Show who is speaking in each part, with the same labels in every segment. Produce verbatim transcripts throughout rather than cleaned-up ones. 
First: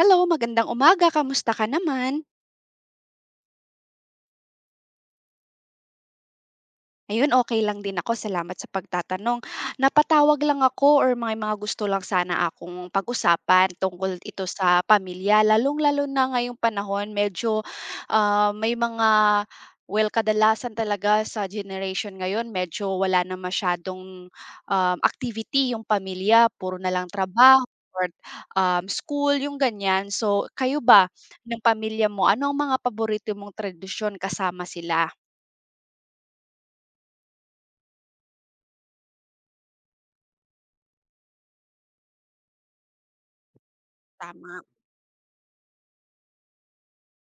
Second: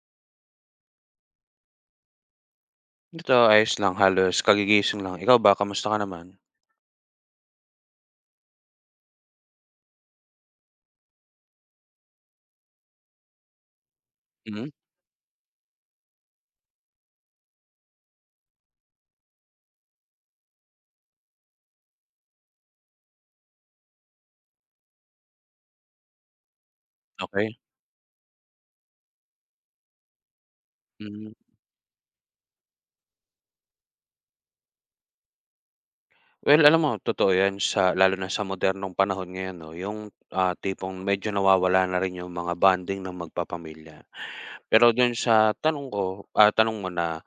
Speaker 1: Hello, magandang umaga. Kamusta ka naman?
Speaker 2: Ito ayos lang, halos kagigising lang. Ikaw ba, kamusta ka naman?
Speaker 1: Ayun, okey lang din ako, salamat sa pagtatanong. Napatawag lang ako or may mga gusto lang sana akong pag-usapan, tungkol ito
Speaker 2: Hmm.
Speaker 1: sa pamilya, lalong-lalo na ngayong panahon medyo, ah, may mga well, kadalasan talaga sa generation ngayon medyo wala na masyadong, um, activity yung pamilya. Puro nalang
Speaker 2: Okey.
Speaker 1: trabaho or, um, school, yung ganyan. So kayo ba,
Speaker 2: Hmm.
Speaker 1: ng pamilya mo, ano ang mga paborito mong tradisyon kasama sila?
Speaker 2: Well alam mo, totoo yan. Sa lalo na sa modernong panahon ngayon 'no. Yung, ah, tipong medyo nawawala na rin yung mga bonding ng magpapamilya.
Speaker 1: Tama.
Speaker 2: Pero dun sa tanong ko, ah, tanong mo na,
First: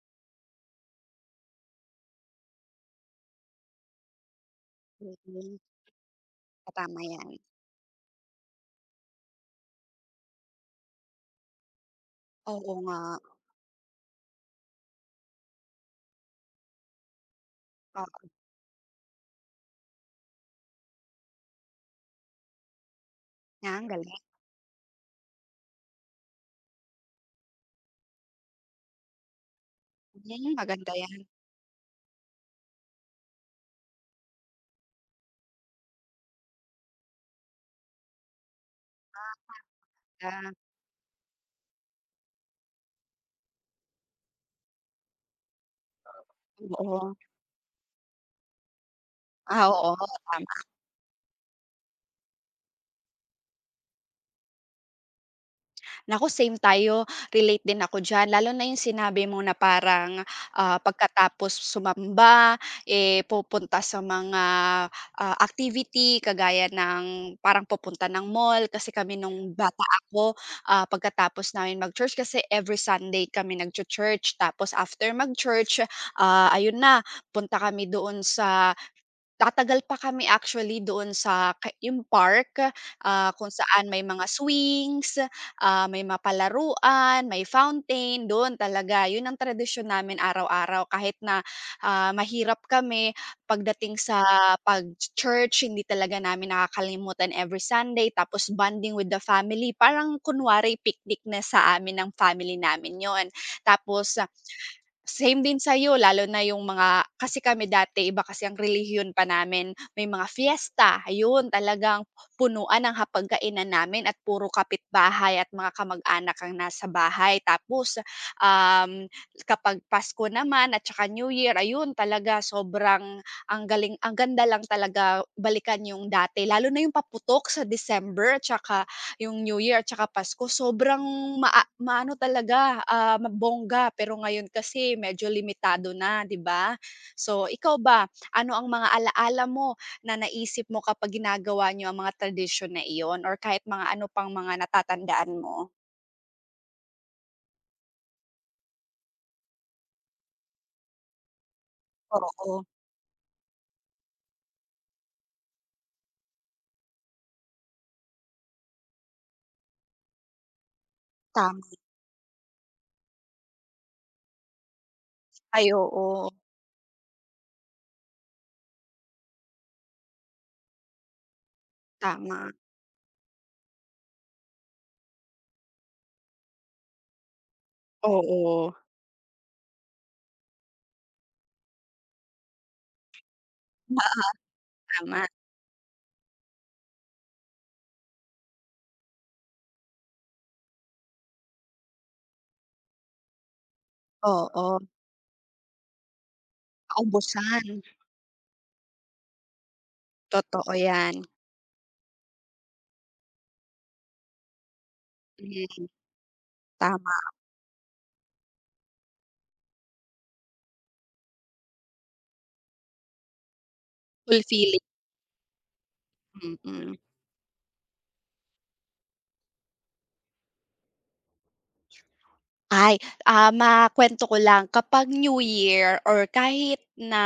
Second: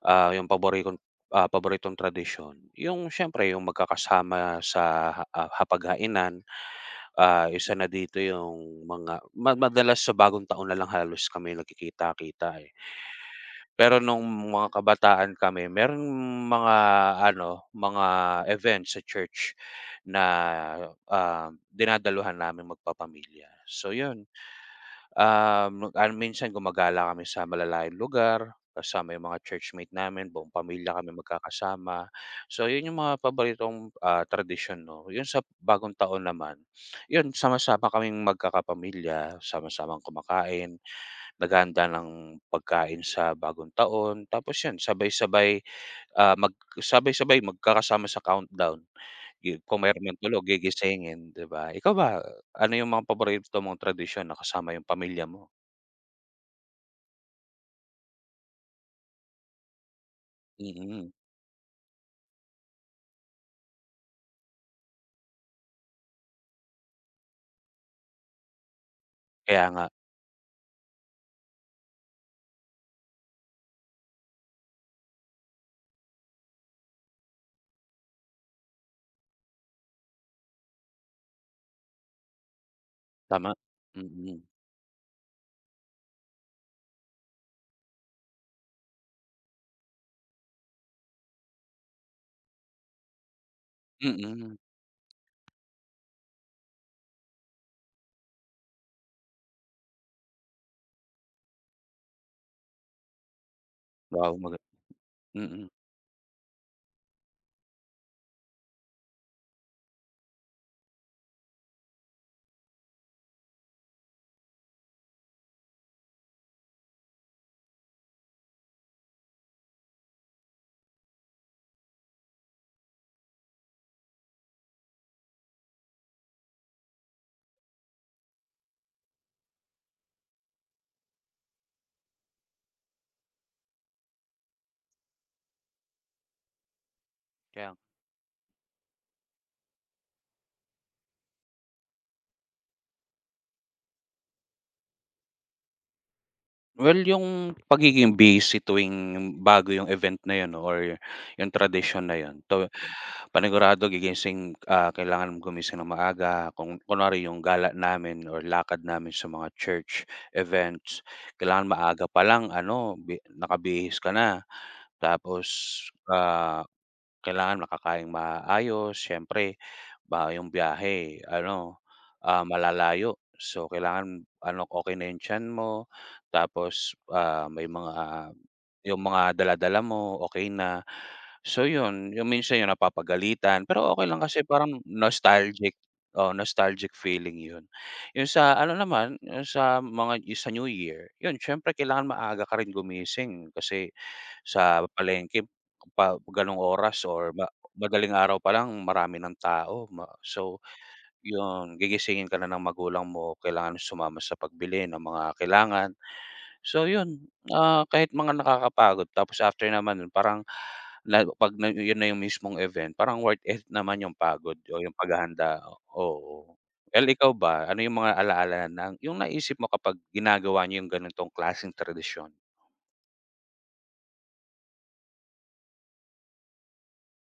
Speaker 2: ah, yung paborikong, ah, paboritong tradisyon, yung siyempre yung magkakasama sa ha ah,
Speaker 1: Mm.
Speaker 2: hapaghainan.
Speaker 1: Oh, tama yan.
Speaker 2: Ah, isa na dito yung mga ma madalas sa Bagong Taon nalang halos kami nagkikita-kita, eh.
Speaker 1: Oo nga.
Speaker 2: Pero nung mga kabataan kami, merong mga ano, mga
Speaker 1: Oo.
Speaker 2: event sa church na, um, dinadaluhan naming magpapamilya,
Speaker 1: Ah, ang
Speaker 2: so
Speaker 1: galing.
Speaker 2: yun. Um, mag ano minsan gumagala kami sa malalayong lugar, kasama yung mga churchmate namin. Buong
Speaker 1: Hmm, maganda
Speaker 2: pamilya kami
Speaker 1: yan.
Speaker 2: magkakasama. So yun yung mga paboritong, ah, tradisyon 'no. 'Yung sa Bagong Taon naman, yun sama-sama kaming magkakapamilya, sama-samang
Speaker 1: [unintelligible]
Speaker 2: kumakain, naghahanda ng pagkain sa Bagong Taon. Tapos yun sabay-sabay, ah, mag
Speaker 1: Oo.
Speaker 2: sabay-sabay magkakasama sa countdown, 'yun,
Speaker 1: Ah,
Speaker 2: kung
Speaker 1: oo,
Speaker 2: meron man tulog
Speaker 1: tama.
Speaker 2: gigisingin, 'di ba? Ikaw ba, ano yung mga paborito mong tradisyon na kasama yung pamilya mo?
Speaker 1: Naku same tayo, relate din ako diyan lalo na yung sinabi mo na parang, ah,
Speaker 2: Mm.
Speaker 1: pagkatapos sumamba, eh, pupunta sa mga, ah, activity kagaya ng parang pupunta ng mall. Kasi kami nung
Speaker 2: Kaya
Speaker 1: bata
Speaker 2: nga.
Speaker 1: ako, ah, pagkatapos naming mag-church, kasi every Sunday kami nagchu-church tapos after mag-church, ah, ayun na punta kami doon sa tatagal pa kami actually doon sa ka yung park, ah, kung
Speaker 2: Tama,
Speaker 1: saan may mga
Speaker 2: mm.
Speaker 1: swings, ah, may mga palaruan, may fountain. Dun talaga, yun ang tradisyon namin araw-araw. Kahit na, ah, mahirap kami pagdating sa
Speaker 2: Mm.
Speaker 1: pag-church hindi talaga namin nakakalimutan every Sunday. Tapos bonding with the family parang kunwari picnic na sa amin ng family namin yun. Tapos, same din
Speaker 2: Mm.
Speaker 1: sa'yo lalo na yung mga kasi kami dati iba kasi ang relihiyon pa namin, may mga fiesta ayun talagang punuan ng hapagkainan namin at puro kapitbahay at mga kamag-anak ang nasa bahay. Tapos, um, kapag Pasko naman at saka New Year, ayun talaga sobrang ang galing ang ganda lang talaga balikan yung dati lalo na yung paputok sa December tsaka yung New Year at saka Pasko sobrang maa maano talaga, ah, mabongga, pero ngayon kasi medyo limitado na, di ba? So,
Speaker 2: Kaya nga.
Speaker 1: ikaw ba ano ang mga alala mo na naisip mo kapag ginagawa niyo ang mga tradisyon na iyon or kahit mga ano pang mga natatandaan mo?
Speaker 2: Well, 'yung pagiging busy tuwing, bago 'yung event na 'yun or 'yung tradisyon na 'yun,
Speaker 1: Oo.
Speaker 2: 'to panigurado gigising, ah, kailangan gumising nang maaga, kung kunwari 'yung gala namin or lakad namin sa mga church events, kailangan
Speaker 1: Tama.
Speaker 2: maaga pa lang ano bi nakabihis ka na.
Speaker 1: Ay
Speaker 2: Tapos,
Speaker 1: oo.
Speaker 2: ah, kailangan makakaing maayos siyempre, ba 'yung biyahe ano, ah,
Speaker 1: Tama.
Speaker 2: malalayo, so kailangan ano, okey na 'yung tiyan mo, tapos, ah, may mga, ah,
Speaker 1: Oo.
Speaker 2: 'yung mga dala-dala mo, okey na. So 'yun, 'yung minsan 'yung napapagalitan, pero okey
Speaker 1: Oo.
Speaker 2: lang kasi parang
Speaker 1: Tama.
Speaker 2: nostalgic, oo, nostalgic feeling 'yun. 'Yung sa ano naman, 'yung sa mga sa new year 'yun siyempre kailangan maaga ka rin gumising kasi
Speaker 1: Oo.
Speaker 2: sa palengke pa ganung oras or ma
Speaker 1: Maubusan.
Speaker 2: madaling araw pa lang marami ng tao ma So
Speaker 1: Totoo 'yan.
Speaker 2: 'yun gigisingin ka na ng magulang mo kailangan mo sumama sa pagbili ng mga
Speaker 1: Mm.
Speaker 2: kailangan. So
Speaker 1: Tama.
Speaker 2: 'yun, ah, kahit mga nakakapagod tapos after naman nun parang la 'pag 'yun na 'yung mismong event parang worth it naman 'yung pagod o
Speaker 1: Fulfilling.
Speaker 2: 'yung paghahanda, oo.
Speaker 1: Mm.
Speaker 2: El ikaw ba, ano 'yung mga ala-ala ng 'yung naisip mo kapag ginagawa niyo 'yung ganitong klaseng tradisyon?
Speaker 1: Ay, ah, makuwento ko lang kapag New Year or kahit na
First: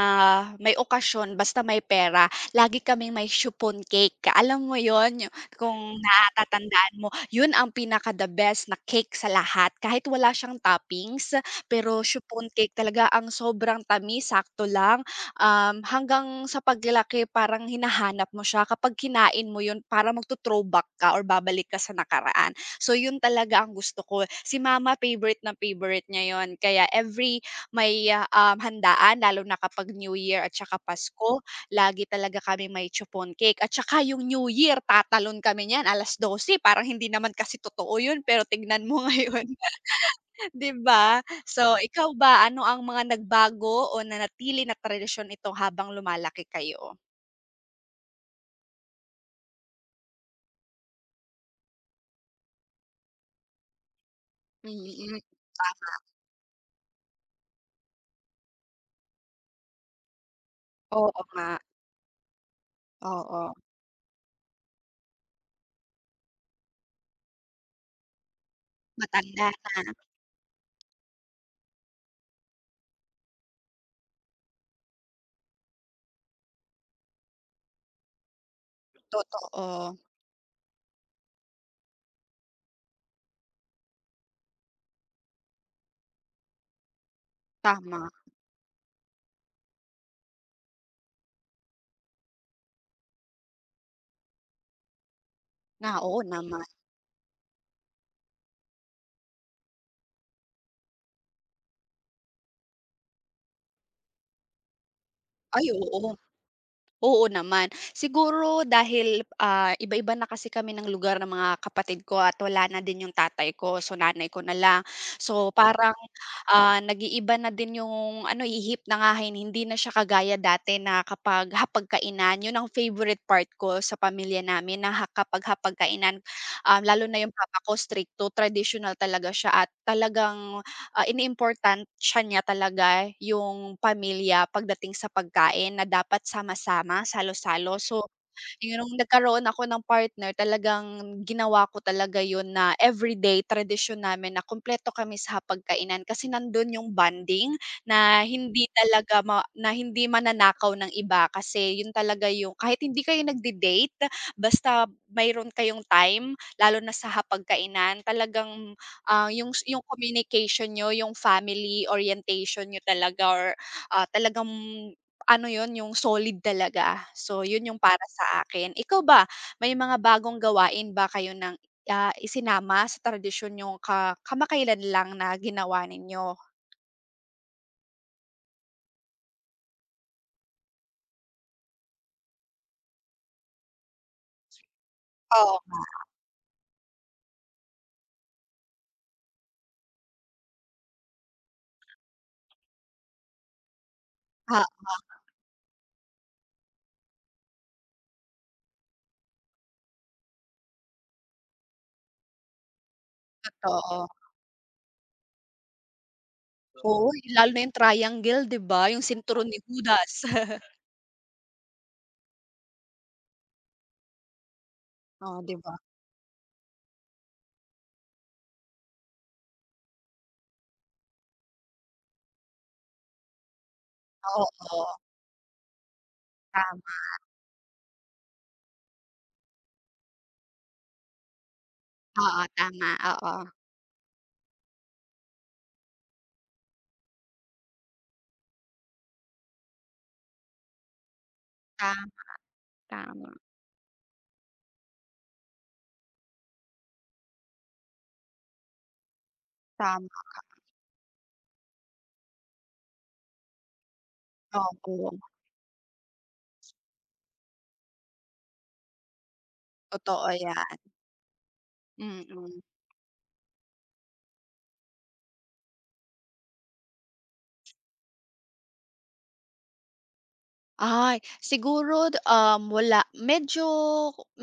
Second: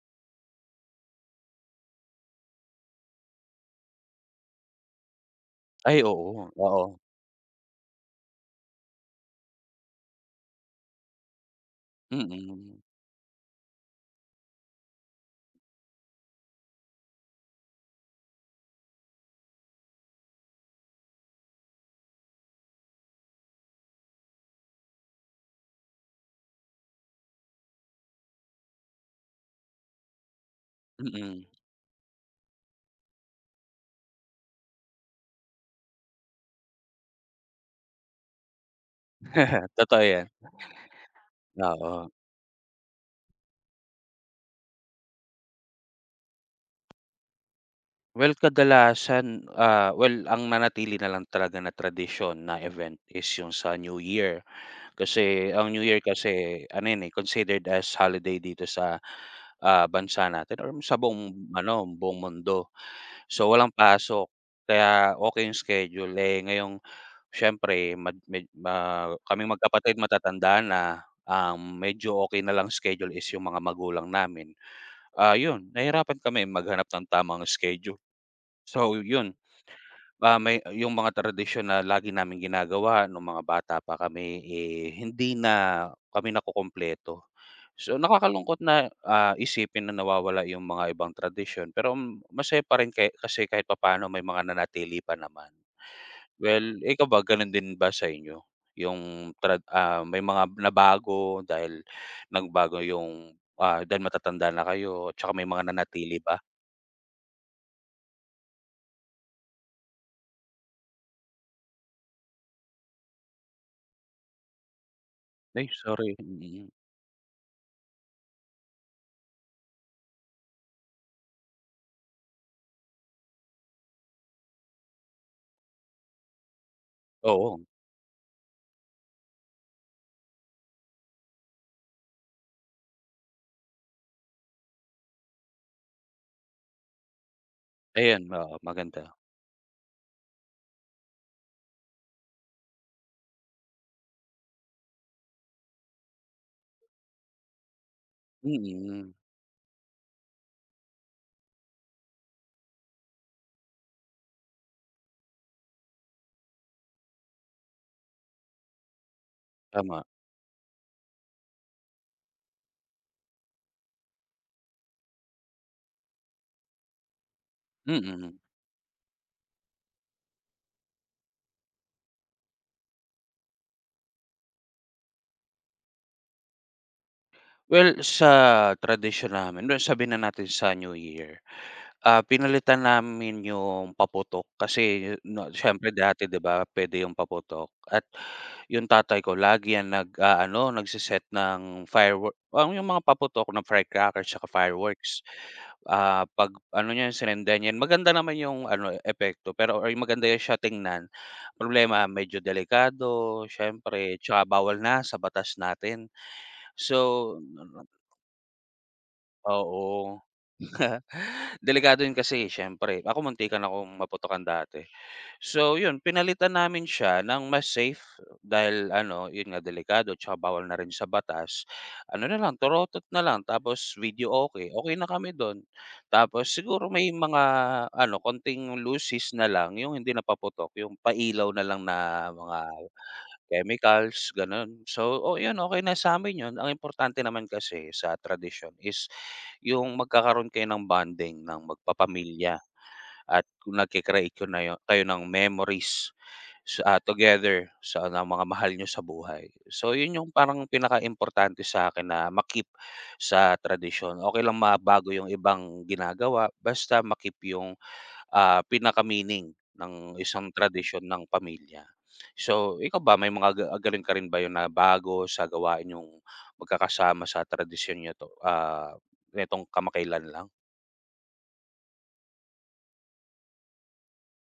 Speaker 1: may okasyon basta may pera, lagi kaming may chiffon cake. Ka alam mo 'yun, yu kung
Speaker 2: Ay oo,
Speaker 1: natatandaan
Speaker 2: oo.
Speaker 1: mo, 'yun ang pinaka the best na cake sa lahat, kahit wala siyang toppings pero chiffon cake
Speaker 2: Mm.
Speaker 1: talaga, ang sobrang tamis, sakto lang, um, hanggang sa paglaki parang hinahanap mo siya. Kapag kinain mo 'yun parang magto-throwback ka or babalik ka sa nakaraan. So 'yun talaga ang gusto ko eh. Si mama favorite na favorite niya 'yun kaya every may, um, handaan lalo na kapag New Year at saka Pasko
Speaker 2: Mm.
Speaker 1: lagi talaga kami may chiffon cake at saka 'yung New Year, tatalon kami niyan alas dose parang hindi naman kasi totoo 'yun. Pero tignan mo ngayon,
Speaker 2: Totoo 'yan.
Speaker 1: 'di ba? So
Speaker 2: Oo.
Speaker 1: ikaw ba, ano ang mga nagbago o nanatili na tradisyon ito habang lumalaki kayo?
Speaker 2: Well, kadalasan, ah, well, ang nanatili na lang talaga na tradisyon, na event, is yung sa New Year.
Speaker 1: Mm,
Speaker 2: Kasi ang New Year
Speaker 1: tama.
Speaker 2: kasi, ano 'yon, eh, considered as holiday dito sa, ah, bansa natin or sa
Speaker 1: Oo
Speaker 2: buong
Speaker 1: nga.
Speaker 2: ano, buong mundo, so
Speaker 1: Oo.
Speaker 2: walang pasok. Kaya okey yung schedule. Eh, ngayong siyempre mag may ma kaming
Speaker 1: Matanda na.
Speaker 2: magkapatid, matatanda na, um, medyo okey na lang schedule is yung mga magulang namin. Ah, yun nahirapan kami maghanap ng tamang schedule, so yun,
Speaker 1: Totoo.
Speaker 2: ah, may yung mga tradisyon na lagi naming ginagawa nung mga bata pa kami, eh, hindi na kami nakukumpleto. So,
Speaker 1: Tama.
Speaker 2: nakakalungkot na, ah, isipin na nawawala yung mga ibang tradisyon, pero masaya pa rin ke kasi kahit papa'no may mga nanatili pa naman.
Speaker 1: Na, oo naman.
Speaker 2: Well, ikaw ba ganun din ba sa inyo, yung trad ah, may mga nabago dahil nagbago yung, ah, dahil matatanda na kayo, tsaka may
Speaker 1: Ay,
Speaker 2: mga
Speaker 1: oo.
Speaker 2: nanatili ba?
Speaker 1: Oo naman. Siguro dahil, ah, iba-iba na kasi kami ng lugar ng mga kapatid ko at wala na din yung tatay ko, so nanay ko na lang. So
Speaker 2: Ay,
Speaker 1: parang,
Speaker 2: sorry, mm.
Speaker 1: ah, nag-iiba na din yung ano, ihip ng hangin. Hindi na siya kagaya dati na kapag hapag-kainan, yun ang favorite part ko sa pamilya namin na ha kapag hapag-kainan. Um, lalo na yung papa
Speaker 2: Oo.
Speaker 1: ko, strict to traditional talaga siya at talagang, ah, iniimportansiya niya talaga yung pamilya pagdating sa pagkain na dapat sama-sama, salo-salo. So,
Speaker 2: Ayan. Oo,
Speaker 1: yung
Speaker 2: maganda.
Speaker 1: nagkaroon ako ng partner, talagang ginawa ko talaga yun na everyday, tradisyon namin na kumpleto kami sa hapag-kainan. Kasi nandun yung bonding na hindi
Speaker 2: Mm.
Speaker 1: talaga ma na hindi mananakaw ng iba. Kasi yun talaga yung kahit hindi kayo nagde-date basta mayro'n kayong time lalo na sa hapag-kainan, talagang, ah, yung yung
Speaker 2: Tama.
Speaker 1: communication niyo, yung family orientation niyo talaga or, ah, talagang ano 'yon, yung solid talaga. So, yun yung para
Speaker 2: Mm.
Speaker 1: sa akin. Ikaw ba, may mga bagong gawain ba kayo ng, ah, isinama sa tradisyon niyong ka kamakailan lang na ginawa ninyo?
Speaker 2: Well, sa tradisyon namin, well sabihin na natin sa New Year. Ah, pinalitan namin yung paputok kasi, 'no,
Speaker 1: Oo
Speaker 2: siyempre
Speaker 1: nga.
Speaker 2: dati, 'di ba, puwede yung paputok at yung tatay ko lagi 'yan nag-aano, nagse-set ng firewor o yung mga paputok ng firecrackers tsaka
Speaker 1: Oo.
Speaker 2: fireworks. Ah, 'pag ano niyan, sinindihan, maganda naman yung ano eh, epekto pero or maganda 'yan siya tingnan, problema medyo delikado
Speaker 1: Totoo.
Speaker 2: siyempre tsaka bawal na sa batas natin. So
Speaker 1: Oo, lalo na yung triangle, 'di ba, yung sinturon ni
Speaker 2: Oo.
Speaker 1: Hudas.
Speaker 2: Delikado yun, kasi siyempre. Ako, muntikan akong maputukan dati.
Speaker 1: Oo, 'di ba.
Speaker 2: So, yun pinalitan namin siya ng mas safe dahil ano, yun nga, delikado tsaka bawal na rin sa batas. Ano nalang, torotot nalang, tapos
Speaker 1: Ah,
Speaker 2: videoke,
Speaker 1: oo.
Speaker 2: okey na kami dun. Tapos
Speaker 1: Tama.
Speaker 2: siguro may mga ano, konting lusis nalang, yung hindi na paputok, yung pailaw nalang na
Speaker 1: Oo,
Speaker 2: mga
Speaker 1: tama. Oo.
Speaker 2: chemicals, ganun. So, oh yun okey na sa'min yun. Ang importante naman kasi sa tradisyon is yung magkakaroon kayo ng bonding ng
Speaker 1: Tama.
Speaker 2: magpapamilya
Speaker 1: Tama.
Speaker 2: at nagke-create ko na yo kayo ng memories. So, ah, together sa na mga mahal niyo sa buhay. So,
Speaker 1: Tama
Speaker 2: yun yung
Speaker 1: ka.
Speaker 2: parang pinakaimportante sa'kin na ma-keep sa tradisyon. Okey lang
Speaker 1: Okey.
Speaker 2: mabago yung ibang ginagawa basta ma-keep yung, ah, pinaka-meaning ng
Speaker 1: Totoo
Speaker 2: isang
Speaker 1: 'yan.
Speaker 2: tradisyon ng pamilya.
Speaker 1: Mm.
Speaker 2: So, ikaw ba may mga ga galing ka rin ba yun na bago sa gawain ninyong magkakasama sa tradisyon niyo 'to, ah, netong kamakailan lang?
Speaker 1: Ay, siguro, um, wala. Medyo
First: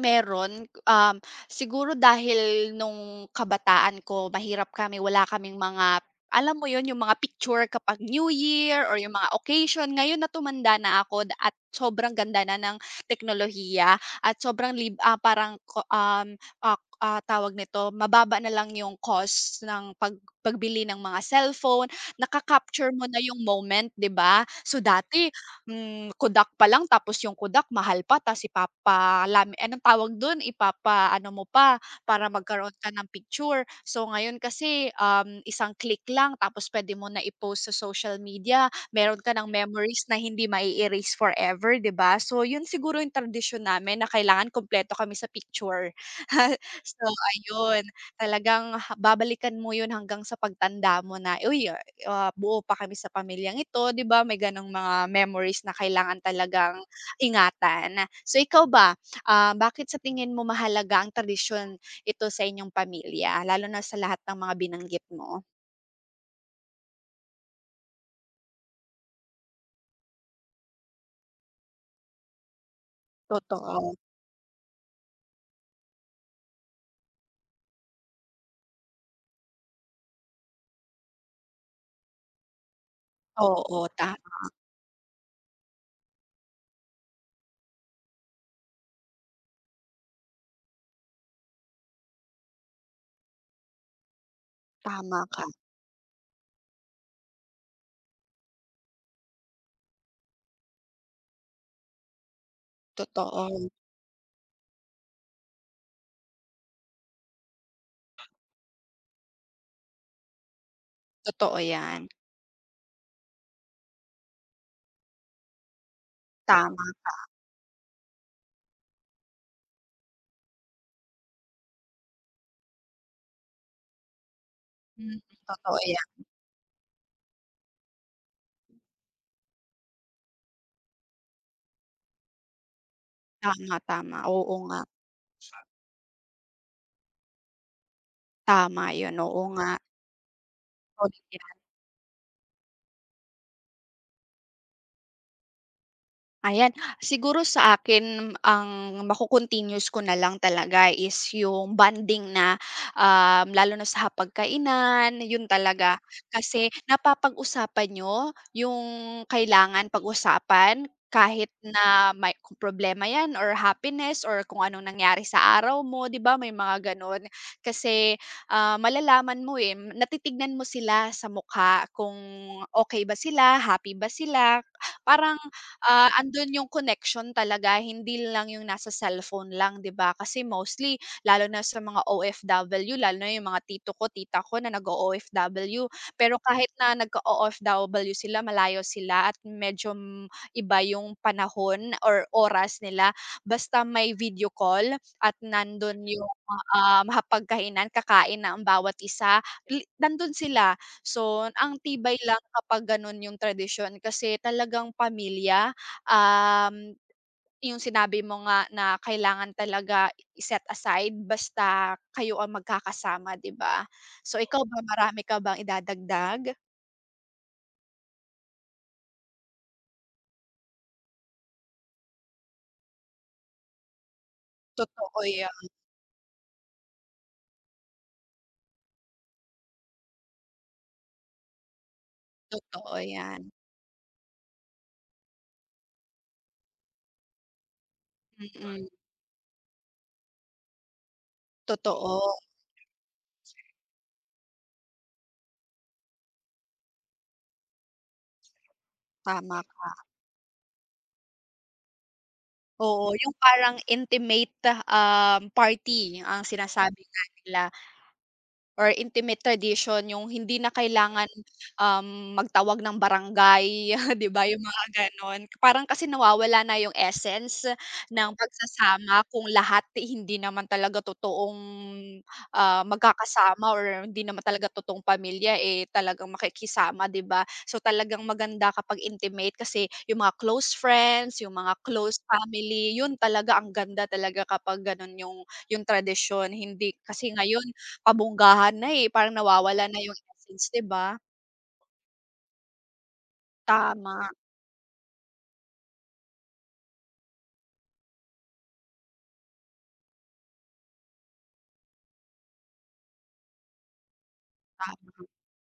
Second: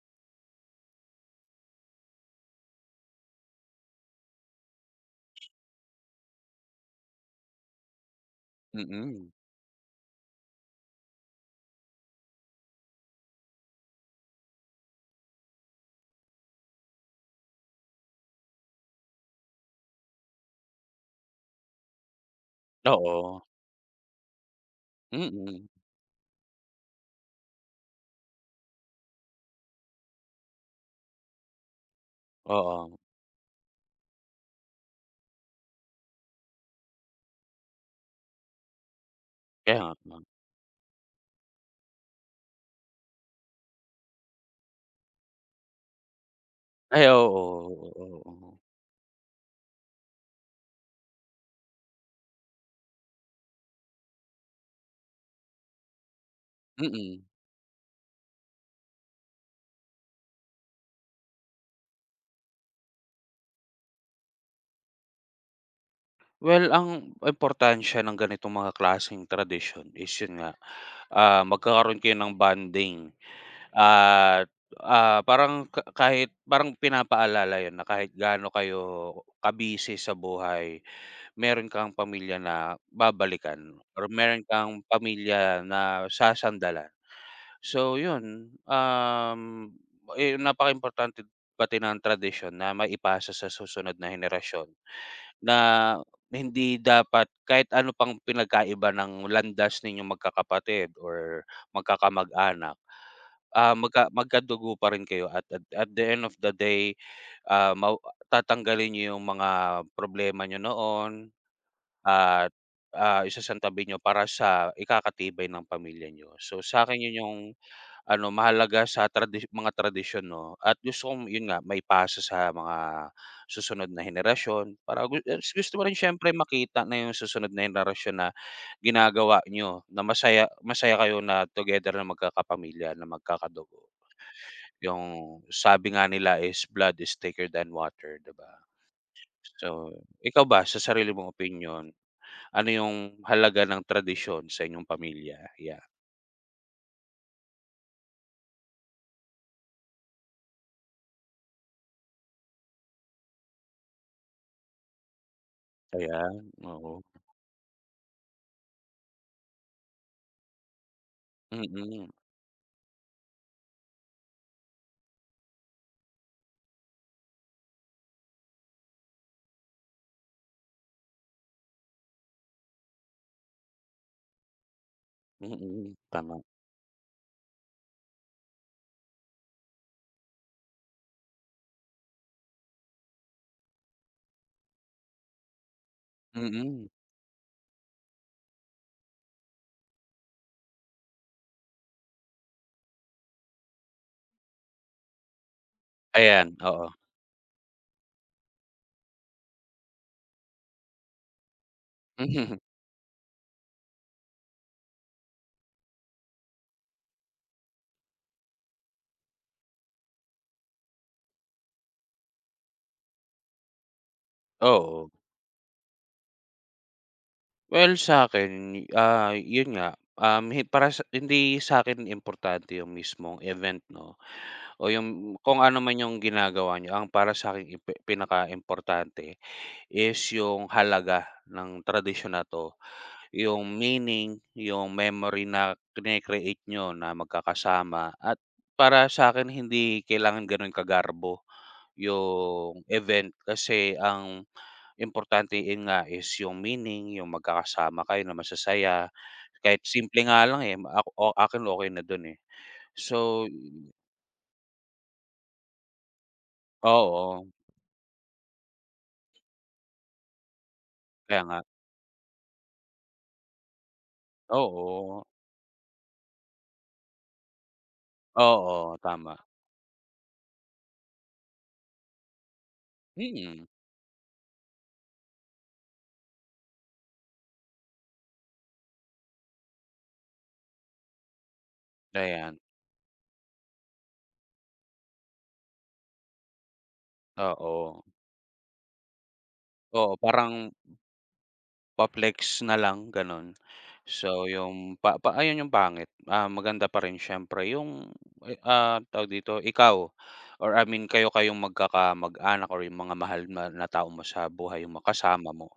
Speaker 1: meron, um, siguro dahil nung kabataan ko mahirap kami, wala kaming mga, alam mo 'yun, 'yung mga picture kapag New Year or 'yung
Speaker 2: Mm.
Speaker 1: mga occasion. Ngayon na tumanda na ako at sobrang ganda na ng teknolohiya at sobrang lib ah, parang ko, um, ak ah, tawag nito, mababa na lang 'yung cost ng pag pagbili ng mga cellphone, naka-capture mo na 'yung
Speaker 2: Oo.
Speaker 1: moment, 'di ba? So dati,
Speaker 2: Mm.
Speaker 1: hmm, Kodak pa lang tapos 'yung Kodak mahal pa, ta's ipapalami anong tawag dun? Ipapa-ano mo pa para magkaroon ka
Speaker 2: Oo.
Speaker 1: ng picture. So ngayon kasi, um, isang click lang tapos pwede mo na i-post sa social media, meron ka ng
Speaker 2: Kaya
Speaker 1: memories na
Speaker 2: nga.
Speaker 1: hindi ma-eerase forever, 'di ba? So 'yun siguro 'yung tradisyon namin na kailangan kumpleto kami sa picture.
Speaker 2: Ay
Speaker 1: So ayun.
Speaker 2: oo, oo, oo.
Speaker 1: Talagang ha babalikan mo 'yun hanggang sa pagtanda mo na. Uy, ah, buo pa kami sa pamilyang ito. 'Di ba may ganong mga memories na kailangan talagang
Speaker 2: Mm.
Speaker 1: ingatan. So ikaw ba, ah, bakit sa tingin mo mahalaga ang tradisyon ito sa inyong pamilya, lalo na sa lahat ng mga binanggit mo?
Speaker 2: Well, ang importansya ng ganitong mga klaseng tradisyon is, 'yon nga, ah, magkakaroon kayo ng bonding
Speaker 1: Totoo.
Speaker 2: at, ah, parang ka kahit parang pinapaalala 'yon na kahit gaano kayo ka-busy sa buhay mayro'n kang pamilya na babalikan
Speaker 1: Oo,
Speaker 2: or mayro'n
Speaker 1: tama.
Speaker 2: kang pamilya na sasandalan. So, 'yon, um, eh napakaimportante pati ng tradisyon na maipasa sa susunod na henerasyon
Speaker 1: Tama ka.
Speaker 2: na na hindi dapat kahit ano pang pinagkaiba ng landas ninyong magkakapatid or magkakamag-anak,
Speaker 1: Totoo.
Speaker 2: ah, magka magkadugo pa rin kayo at at at the end of the day, ah, mawa tatanggalin nyo yung mga problema nyo noon
Speaker 1: Totoo yan.
Speaker 2: at, ah, isasantabi nyo para sa ikakatibay ng pamilya nyo. So,
Speaker 1: Tama
Speaker 2: sakin, 'yon
Speaker 1: ka.
Speaker 2: yung ano, mahalaga sa tradisyo mga tradisyon, 'no, at gusto kong, 'yon nga, maipasa sa mga susunod na henerasyon para
Speaker 1: Hmm,
Speaker 2: gu gusto
Speaker 1: totoo
Speaker 2: mo rin
Speaker 1: yan.
Speaker 2: syempre makita na yung susunod na henerasyon na ginagawa nyo na masaya masaya kayo na together na magkakapakapamilya na magkakadugo
Speaker 1: Tama-tama. Oo nga.
Speaker 2: yung sabi nga nila is blood is thicker than water, di ba?
Speaker 1: Tama 'yon, oo nga.
Speaker 2: So, ikaw ba sa sarili mong
Speaker 1: [unintelligible]
Speaker 2: opinyon, ano yung halaga ng tradisyon sa inyong pamilya ya?
Speaker 1: Ayan. Siguro sa akin ang ma-ko-continuous ko na lang talaga is yung bonding na, um lalo na sa hapag-kainan, yun talaga.
Speaker 2: Ayan,
Speaker 1: Kasi
Speaker 2: oo.
Speaker 1: napapag-usapan niyo yung kailangan pag-usapan. Kahit na
Speaker 2: Mm.
Speaker 1: may kung problema yan or happiness or kung anong nangyari sa araw mo, 'di ba may mga gano'n. Kasi, ah, malalaman mo eh, natitingnan mo sila sa mukha kung okey ba sila, happy ba sila. Parang,
Speaker 2: Mm,
Speaker 1: ah,
Speaker 2: tama.
Speaker 1: andun yung connection talaga, hindi lang yung nasa cellphone lang, 'di ba. Kasi mostly lalo na sa mga OFW, lalo na yung mga tito ko, tita ko na nag-o-OFW, pero kahit
Speaker 2: Mm.
Speaker 1: na nag-o-OFW sila, malayo sila at medyo iba yung panahon or oras nila, basta may video call at nandun yung,
Speaker 2: Ayan, oo.
Speaker 1: um, hapag-kainan, kakain na ang bawat isa, li nandun sila. So ang tibay lang
Speaker 2: Mhm.
Speaker 1: kapag ganun yung tradisyon kasi talagang pamilya, um, yung sinabi mo nga na kailangan talaga i-set aside basta kayo ang magkakasama, 'di ba. So ikaw ba,
Speaker 2: Oo.
Speaker 1: marami ka bang idadagdag?
Speaker 2: Well, sa'kin, ah, yun nga, um, hi para sa hindi sa'kin importante yung mismong event 'no, o yung
Speaker 1: Totoo
Speaker 2: kung
Speaker 1: 'yan.
Speaker 2: ano man yung ginagawa niyo. Ang para sa'kin, impe pinakaimportante is yung halaga ng tradisyon na 'to,
Speaker 1: Totoo 'yan.
Speaker 2: yung meaning, yung memory na krini-create niyo na magkakasama at
Speaker 1: Mm.
Speaker 2: para sa'kin hindi kailangan ganun kagarbo
Speaker 1: Totoo.
Speaker 2: yung event. Kasi ang importante, nga is yung meaning, yung magkakasama kayo na masasaya,
Speaker 1: Tama
Speaker 2: kahit
Speaker 1: ka.
Speaker 2: simple nga lang, eh. Ako o akin, okey na dun, eh,
Speaker 1: Oo, yung
Speaker 2: so
Speaker 1: parang intimate, um, party ang sinasabi nga
Speaker 2: Oo.
Speaker 1: nila. Or intimate tradition, yung hindi na kailangan,
Speaker 2: Kaya nga.
Speaker 1: um, magtawag ng barangay. Di ba yung mga
Speaker 2: Oo.
Speaker 1: gano'n? Parang kasi nawawala na yung essence ng
Speaker 2: Oo,
Speaker 1: pagsasama
Speaker 2: tama.
Speaker 1: kung lahat hindi naman talaga totoong, ah, magkakasama
Speaker 2: Mm.
Speaker 1: or hindi naman talaga totoong pamilya, eh, talagang makikisama, di ba? So talagang maganda kapag intimate kasi yung mga close friends, yung mga close
Speaker 2: Ayan.
Speaker 1: family, yun talaga, ang ganda talaga kapag ganun yung yung tradisyon hindi kasi ngayon
Speaker 2: Oo.
Speaker 1: pabonggahan na, eh, parang nawawala na
Speaker 2: Oo,
Speaker 1: yung essence,
Speaker 2: parang
Speaker 1: di ba?
Speaker 2: Pa-flex na lang gano'n.
Speaker 1: Tama.
Speaker 2: So, yung pa pa ayun yung pangit. Ah, maganda pa rin siyempre yung, eh, ah, tawag dito, ikaw or I mean kayo kayong magkakamag-anak or yung mga mahal mo na tao mo sa buhay mo,
Speaker 1: Tama.
Speaker 2: kasama mo.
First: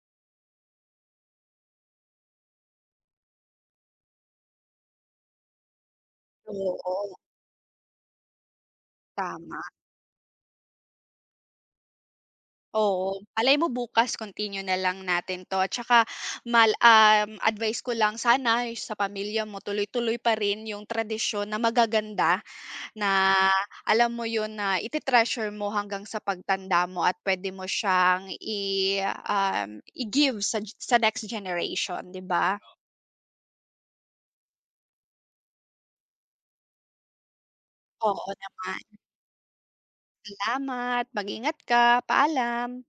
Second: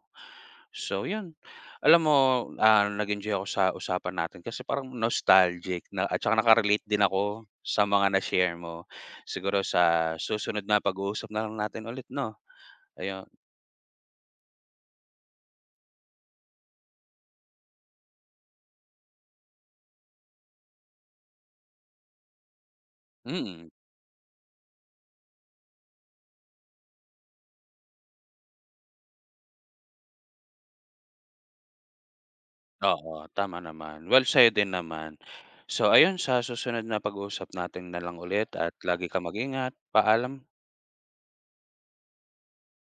Speaker 2: So yun, alam mo, ah, nag-enjoy ako sa usapan natin kasi parang nostalgic na at tsaka naka-relate din
Speaker 1: Oo.
Speaker 2: ako sa mga na-share mo. Siguro
Speaker 1: Tama.
Speaker 2: sa susunod na pag-uusap na lang natin ulit 'no,
Speaker 1: Oo,
Speaker 2: ayun.
Speaker 1: malay mo bukas continue na lang natin 'to at tsaka mal um, advice ko lang sana sa pamilya mo, tuloy tuloy pa rin yung tradisyon na magaganda, na
Speaker 2: Mm.
Speaker 1: alam mo yun, na ite-treasure mo hanggang sa pagtanda mo at puwede mo siyang i um, i-give sa sa next generation, di ba?
Speaker 2: Oo, tama naman. Well, sa'yo din naman. So ayun, sa susunod na pag-uusap natin na lang
Speaker 1: Oo
Speaker 2: ulit at
Speaker 1: naman.
Speaker 2: lagi ka mag-ingat. Paalam.
Speaker 1: Salamat. Mag-ingat ka, paalam.